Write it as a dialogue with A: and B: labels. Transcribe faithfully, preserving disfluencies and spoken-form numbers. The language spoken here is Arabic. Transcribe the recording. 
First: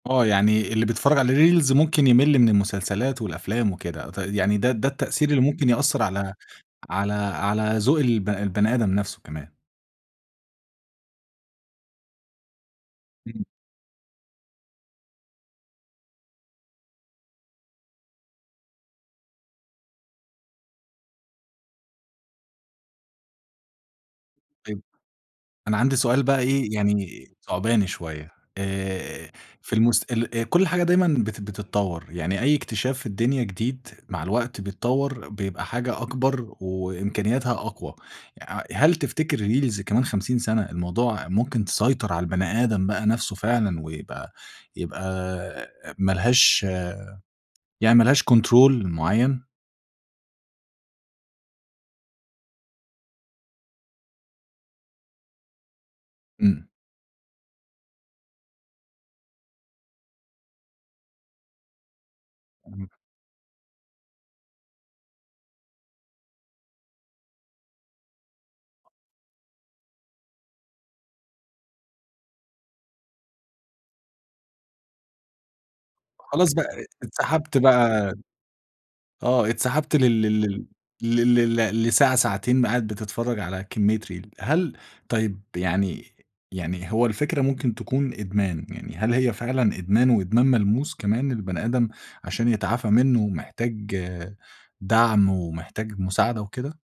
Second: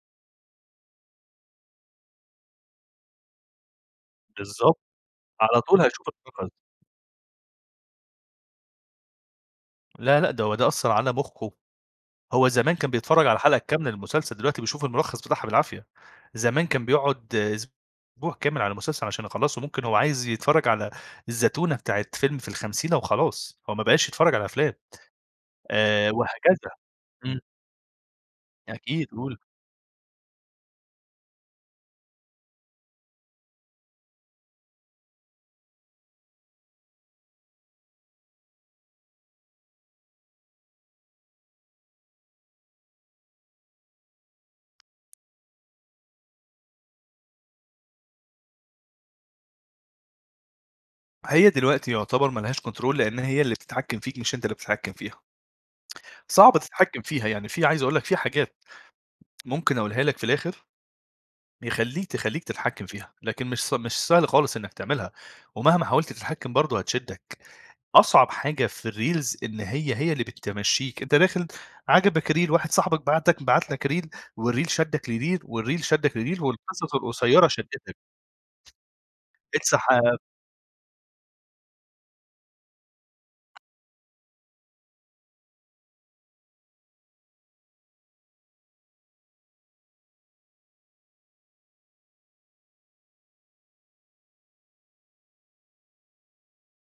A: آه يعني اللي بيتفرّج على reels ممكن يمل من المسلسلات والأفلام وكده، ط يعني ده
B: بالضبط،
A: ده التأثير اللي
B: على
A: ممكن
B: طول
A: يأثّر
B: هيشوف.
A: على
B: [unintelligible]
A: على على ذوق الب البني آدم نفْسه كمان.
B: لا، لأ ده هو ده أثّر على مخّه، هو زمان كان بيتفرّج على
A: امم.
B: حلقة كاملة للمسلسل دلوقتي بيشوف الملخّص بتاعها بالعافية، زمان كان بيقعد أسبوع كامل على مسلسل عشان يخلّصه ممكن هو عايز يتفرّج على الزتونة بتاعة فيلم في الخمسينة وخلاص، هو ما بقاش يتفرّج على أفلام
A: طيب، أنا عندي
B: آآ
A: سؤال بَقى
B: وهكذا.
A: إيه يعني
B: إمم.
A: ثعباني شوية،
B: أكيد
A: آآ
B: قُل.
A: في المس ال كلّ حاجة دايمًا بت بتتطوّر، يعني أي اكتشاف في الدنيا جديد مع الوقت بيتطوّر بيبقى حاجة أكبر، وإمكانياتها أقوى، ع هل تفتكر الreels كمان خمسين سنة، الموضوع ممكن تسيطر على البني آدم بَقى نفْسه فعلًا، ويبقى يبقى ما لهاش يعني ما لهاش control معيّن؟
B: هي دلوقتي يعتبر ما لهاش control، لأنها هي اللي بتتحكّم فيك مش أنت اللي بتتحكّم فيها. صعب
A: إمم.
B: تتحكّم فيها، يعني في عايز أقول لك في حاجات، ممكن أقولها لك في الآخر يخلّيك تخلّيك تتحكّم
A: إمم.
B: فيها، لكن مش س مش سهل خالص إنك تعملها ومهما حاولت تتحكّم برضه هتشدّك، أصعب حاجة في الreels إن هي هي اللي بتمشّيك، أنت داخل عجَبَك reel واحد صاحبك بعت لك بعت لك reel، والreel شدّك لreel والreel شدّك لreel
A: خلاص بَقى،
B: والقصص القصيرة
A: اتسحبت
B: شدّتك.
A: بَقى آه اتسحبت
B: اتسحبت.
A: لل لل لل لساعة، ساعتين قاعد بتتفرّج على كمية reel، هل طيب يعني يعني هو الفكرة ممكن تكون إدمان، يعني هل هي فعلًا إدمان وإدمان ملموس كمان، البني آدم عشان يتعافى منّه محتاج دعم، ومحتاج مساعدة وكده؟